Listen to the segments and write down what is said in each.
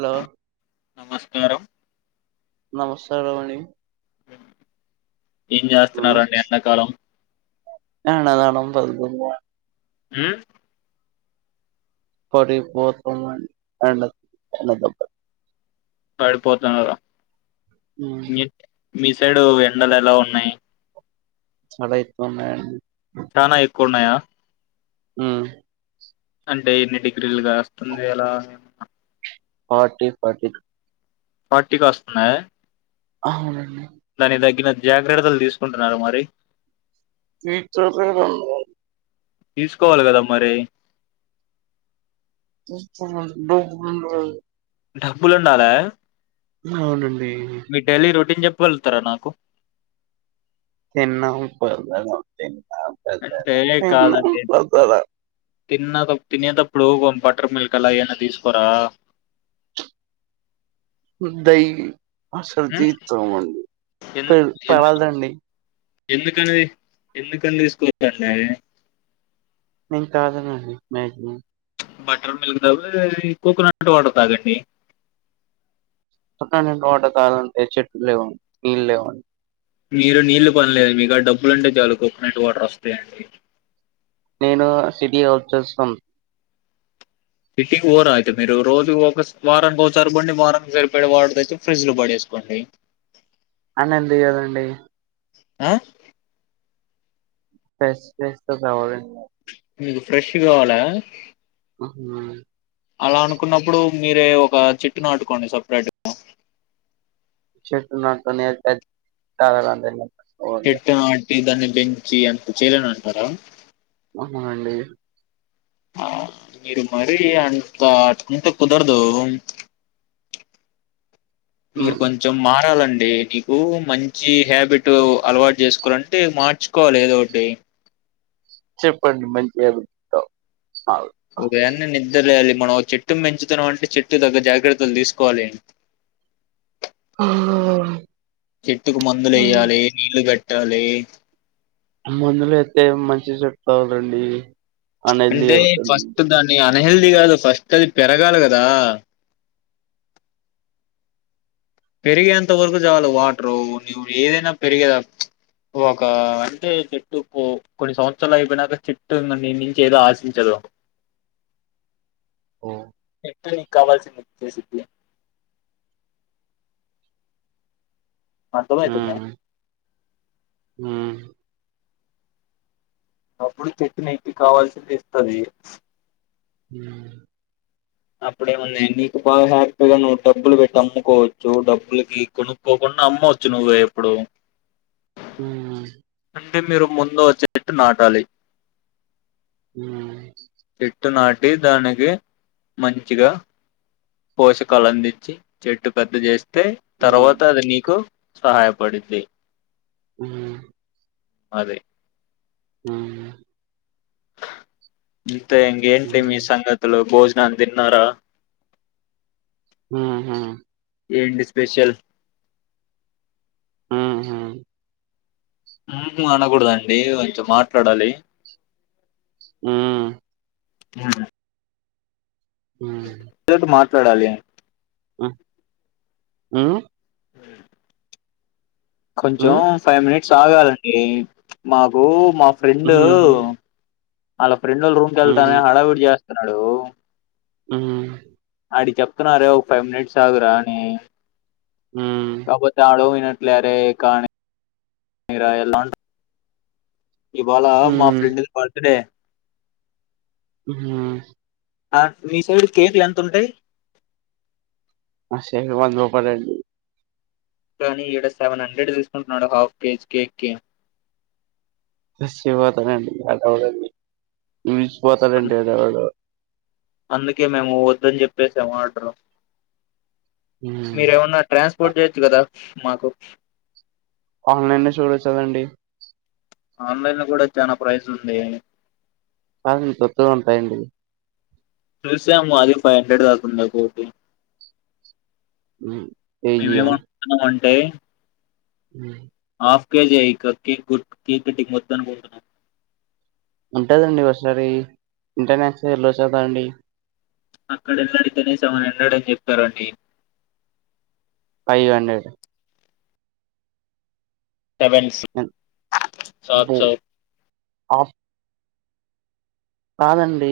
Hello నమస్కారం నమస్కారం అండి ఏం చేస్తన్నారండి ఎండాకాలం యా వాళ్ళని నమ్మొద్దు మ్మ్ సరే పోతున్నాను పండక్కి [inaudible] పడిపోతున్నారా హ్మ్మ్ మీ- మీ సైడు ఎండలు ఎలా ఉన్నాయి చాలా ఎక్కువ ఉన్నాయండి చానా ఎక్కువున్నాయా ఉమ్ అంటే ఎన్ని డిగ్రీలు కాస్తుంది ఎలా ఫార్టీ ఫార్టీటూ ఫార్టీ కాస్తుందా అవునండి దానికి తగ్గిన జాగ్రత్తలు తీసుకుంటున్నారా మరి [unintelligible] తీసుకోవాలి కదా మరి బ మ డబ్బులుండాల అవునండి ఏం చెప్ప వెళ్తారా నాకు తిన్నా పడుకోడానికి వచ్చిన అంటే కాదండి పదాలు తిన్న తినేటప్పుడు కొ బట్టర్ మిల్క్ అలా ఏన్న తీసుకోరా డైలీ అసలు ఉమ్? తీసుకోమండి ఎందు సరే ఎందు తాగండి ఎందుకని ఎందుకని తీసుకో [unintelligible] మేం తాగమండి మ్యాక్సిమం బటర్ మిల్క్ బదులు కోకోనట్ వాటర్ తాగండి కో కో నట్ వాటర్ కావాలంటే చెట్టు లేవండి నీళ్ళు లేవండి మీరు నీళ్లు పనిలేదు మీక డబ్బులుంటే చాలు కోకోనట్ వాటర్ వస్తాయండి నేను సిటీ వచ్చేస్తాను సిటీ కి పోరా అయితే మీరు రోజు ఒక వారానికి పోండి వారానికి సరిపయే వాటర్ తెచ్చి ఫ్రిజ్ లో పడేసు కోండి అవునండి అవునండి ఆ ఫ్రెష్ ఫ్రెష్ తో కావాలి మీకు ఫ్రెష్ కావాలా అలా అనుకున్నప్పుడు మీరే ఒక చెట్టు నాటుకోండి సపరేట్ గా చెట్టు నాతోనే [unintelligible] చెట్టు నాటి దాన్ని పెంచి అంత చేయలేని అంటారా అవునండి ఆ మీరు మరి అంత ఇంత కుదరదు మీరు ఉమ్, కొంచెం మారాలండి ఈడ నీకు మంచి హ్యాబిట్ అలవాటు చేసుకోవాలంటే మార్చుకోవాలి ఏద ఒకటి చెప్పండి మంచిగా వింటాం ఉదయాన్నే నిద్ర లేవాలి మనం ఒక చెట్టు పెంచుతున్నాం అంటే చెట్టు తగ్గ జాగ్రత్తలు తీసుకోవాలి ఆ చెట్టుకు మందులు లెయ్యాలి నీళ్లు పెట్టాలి మందులు అయితే మంచి చెప్తవాలండి అంటే ఫస్ట్ దాన్ని అన్హెల్దీ కాదు ఫస్ట్ అది పెరగాలి కదా పెరిగేంత వరకు చాలు వాటర్ నువు ఏదైనా పెరిగేదా ఒక అంటే చెట్టు కొన్ని సంవత్సరాలు అయిపోయినాక చెట్టు ని నుంచి ఏదో ఆశించదు [unintelligible] ఓ ఇని కావాల్సి చేసితి అర్ధమైతుందా హ అప్పుడు చెట్ ఎక్కి కావాల్సింది ఇస్తుది [unintelligible] అప్పుడేమన్నా నీకు బాగా హ్యాపీగా నువ్వు డబ్బులు పెట్టి అమ్ముకోవచ్చు డబ్బులకి కొనుక్కోకు అమ్మవచ్చు నువ్వ ఎప్పుడు హ నుండి మీరు ముందు వచ్చేట్టు నాటాలి [unintelligible] చెట్టు నాటి దానికి మంచిగా పోషకాలు అందించి చెట్టు పెద్ద చేస్త అతే మ్మ్ మ్మ్ తర్వాత అది నీకు సహాయపడింది [unintelligible] అదే ఉమ్ అంతే ఇ మ్మ్ మ్మ్ ఏంటిలీ మీ సంగతులు బోజ న తిన్నారా [unintelligible] ఏంటి స్పెషల్ ఉమ్ అనకూడదండి కొంచెం మాట్లాడాలి ఉమ్ ఆ [unintelligible] చూడాలి ఉమ్ కొంచెం హ్మ్. ఫైవ్ మినిట్స్ ఆగాలండి మాకు మా ఫ్రెండు హ్మ్. వాళ్ళ ఫ్రెండ్ రూమ్ క వెళ్తాన హడావిడి చేస్తున్నాడు ఉమ్ అడి చెప్తున్నారే ఒక ఫైవ్ మినిట్స్ ఆగురా అని హ్మ్. కాకపోతే ఆడ వినట్ లరే కానీ ఎలా ఇవాళ మా హ్మ్. ఫ్రెండ్ బర్త్డే హ ఆ మీ సైడ్ కేక్లు ఎంత ఉంటాయి. [unintelligible] కానీ ఈక్కడ సెవెన్ హండ్రెడ్ తీసుకుంటున్నాడు హాఫ్ కేజీ కేక్ కి [inaudible] అందుకే మేము వద్దని చెప్పేసాం ఆర్డర్ హ్మ్. మీర ఏమన్నా ట్రాన్స్పోర్ట్ చేయొచ్చు కదా మాకు ఆన్లైన్ చూడొచ్చగదండి ఆన్లైన్ లో కూడా చాలా ప్రైస్ ఉంది కా కొత్తగా ఉంటాయండి చూసాము అది ఫైవ్ హండ్రెడ్ కాతుంది ఒకటి [unintelligible] మేమేమి అంటున్నాము అంటే [unintelligible] హాఫ్ కేజీయే ఏక్ కు కేక్ కటింగ్ మొత్తం పోతున్నాం. ఉంటదండి ఒసారి ఇంటర్నేషనల్ ఎల్లో చదా అండి. అక్కడ వెళ్ళడు కనీసం వెళ్ళాడని చెప్తారండి. ఫైవ్ హండ్రెడ్ సెవెన్స్ అబ్బో! సాత్సౌ ఆఫ్ కాదండి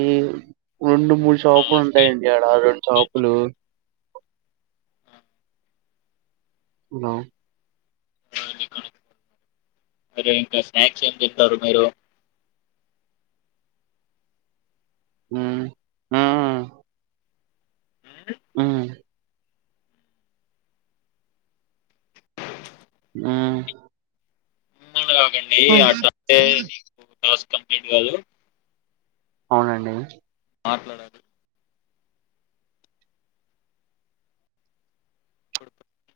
రెండు మూడు ఆ, షాపులు హాఫ్ కేజీ ఉంటాయండి ఆడ హాఫ్ రెండు కేజీ షాపులు. ఆ, హలో అ రికార్డ్ [inaudible] మరి ఇంకా స్నాక్స్ ఏం తింటారు మీరు? ఆ ఆ ఆ ఆ ఆ [inaudible] కాకండి ఆ ట్రే నీకు టాస్క్ కంప్లీంట్ కాదు. అవునండి. మాట్లాడాలి.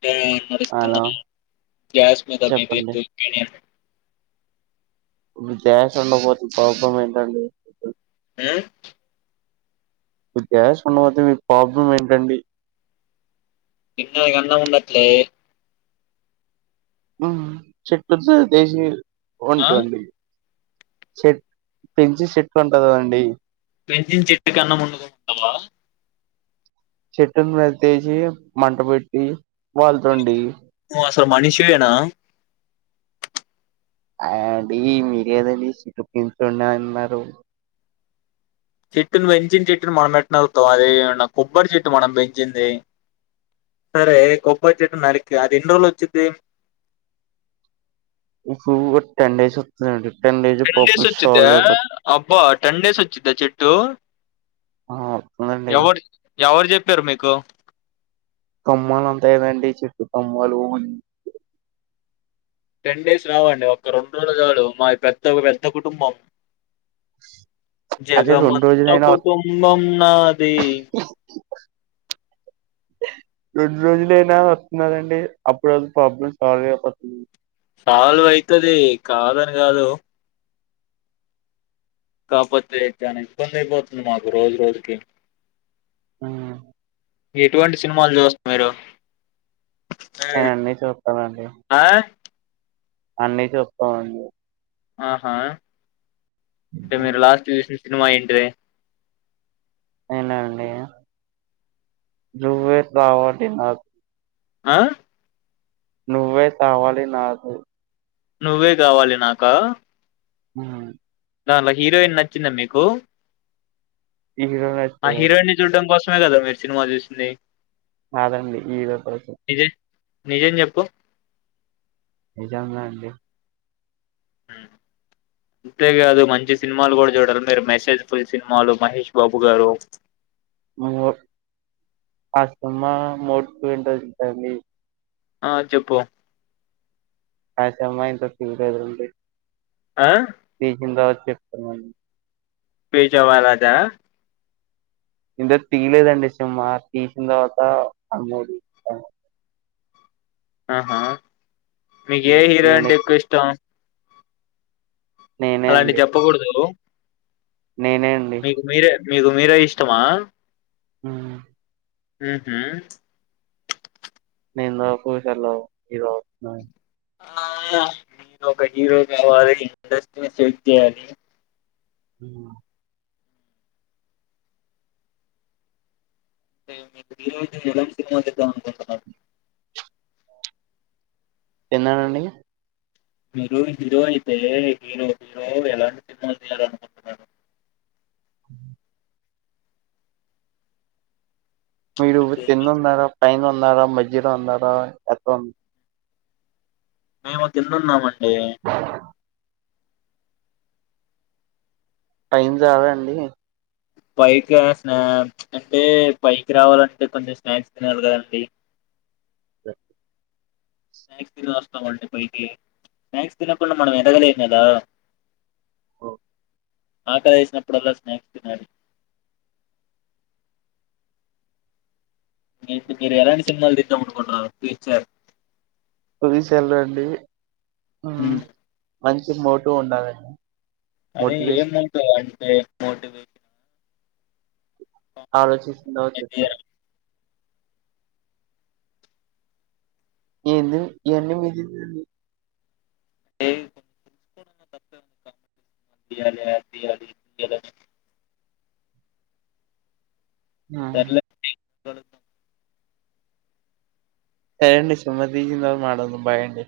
గ్యా హలో పరిస్తున్నది గ్యాస్ మీద మీ [inaudible] చెప్పండి ఇప్పుడు గ్యాస్ ఉండకపోతే ప్రాబ్లం ఏంటండి? ఆ ఇప్పుడు గ్యాస్ ఉండకపోతే మీ ప్రాబ్లం ఏంటండి. తింటానికి అన్నం ఉండట్లే. ఆ చెక్ ప్లేస్లా దేశీ ఆ? వండండి. చెట్ పెంచి చెట్ ఉంటందండి. పెంచిన చెట్టుకి అన్నం వండు కుంటవా? చెట్టును నరితేసి మంట పెట్టి వంట అండి. త మనిషివేనా అయండి మీరే కందండి చిపించండి అన్నారు. చెట్టును పెంచిన చెట్టుని మనం ఎట్టానరుకుతాం, అది ఎమన్నా కొబ్బరి చెట్టు మనం పెంచింది. సరే కొబ్బరి చెట్టును నరికా అది ఎన్ని రోజులు వచ్చిద్ది. ఇప్పుడు ఒటెన్ డేస్ వస్తదండి. టెన్ డేస్ వచ్చిద్దా అబ్బా టెన్ డేస్ వచ్చిద్దా చెట్టు. ఆ వస్తుంది అండి. ఎవ్వరు చెప్పారు మీకు? కొమ్మలు ఉంటాయి కదండి చెట్టు కొమ్మలు. టెన్ డేస్ రావండి ఒక రెండు రోజులు చాలు మా పెద్ద పెద్ద కుటుంబం. అదే రెండు జగమంత రోజులైనా కుటుంబం నాది రెండు రోజులుయినా వస్తున్నాదండి. అప్పుడు వరకు ప్రాబ్లం సాల్వ్ అయిపోతుంది. సాల్వ్ అయితది కాదని కాదు. కాకపోతే చానా ఇబ్బంది అయిపోతుంది మాకు రోజు రోజుకి. హా ఎటువంటి సినిమాలు చూస్తా మీరు? నేనంన్ని చూస్తానండి. ఆ అన్నీ చూస్తమండి. ఆహా అంటే హ్మ్. మీరు లాస్ట్ చూసిన సినిమా ఏంటిది. నేనాఅండి నువ్వే కావాలి నాకు. ఆ నువ్వే కావాలి నాకు. నువ్వే కావాలి నాకా? హ దానిట్లో హీరోయిన్ నచ్చింద మీకు హీరో ఆ నచ్చాడండి. హీరోయిన్ ని చూడ్డం కోసం ే కదా మీరు సినిమా చూసింది కాదండి హీరో కోసం నిజం నిజం చెప్పు నిజంగా అండి హ్మ్మ్ అంతేకాదు మంచి సినిమాలు కూడా చూడాలి మీరు మెసేజ్ ఫుల్ సినిమాలు మహేష్ బాబు గారు మో ఆ సమ్మా మోట్ వింటంటడి ఆ చెప్పు అర్థం అయిందా సీరియల్ గుండి ఆ తీసిన తర్వాత చెప్తామండి పేచవాలాద ఇంత తీయలేదండి సినిమా తీసిన తర్వాత అమ్మూ ఆహా మీకు ఏ హ్మ్. హీరో అంటే నేనే ఎక్కువ ఇష్టం నేనే అలాంటి అండి. చెప్పకూడదు నేనే అండి మీకు మీరే మీకు మీరే ఇష్టమా హ ఉహు నేను ఇంతవకు చ ఇద అతున్నా మీరు ఒక హీరో కావాలి ఇండస్ట్రీని సెక్ చేయాలి హ మీరు హీరో ఐతే ఎలాంటి సినిమాలు తీద్దాం అనుకుంటున్నారు తిన్నారండి మీరు హీరో అయితే హీరో హీరో ఎలాంటి సినిమాలు తీయాలనుకుంటున్నారు అ మీరు అంటే తిన్న ఉన్నారా పైన ఉన్నారా మజ్జిలో ఉన్నారా ఎంత మేము కింద ఉన్నామండి టైం జవ అండి పైకి స్నా అంటే పైకి రావాలంటే కొంచెం స్నాక్స్ తినాలి కదండి ఓ స్నాక్స్ తిన వస్తామండి పైకి స్నాక్స్ తినకుండా మనం ఎదగలేం కదా ఓ ఆకలి వేసినప్పుడల్లా స్నాక్స్ తినలి మీ మీరు ఎలాంటి సినిమాలు తీద్దాం అనుకుంటున్నారు ఫ్యూచర్ పసల అండి మ్మ్. మంచి మోటు ఉండాలండి అదే ఏం మోటివేషన్ మోటో అంటే మోటిది ఆలోచించిన తర్వాత చెప్తా అండి ఎందు ఎన్నన్ని విదింది ఎబ్ తియ్యాల తియ్యాలి ఆ స సరేండి సుమతిీజీంద మా బాయంండి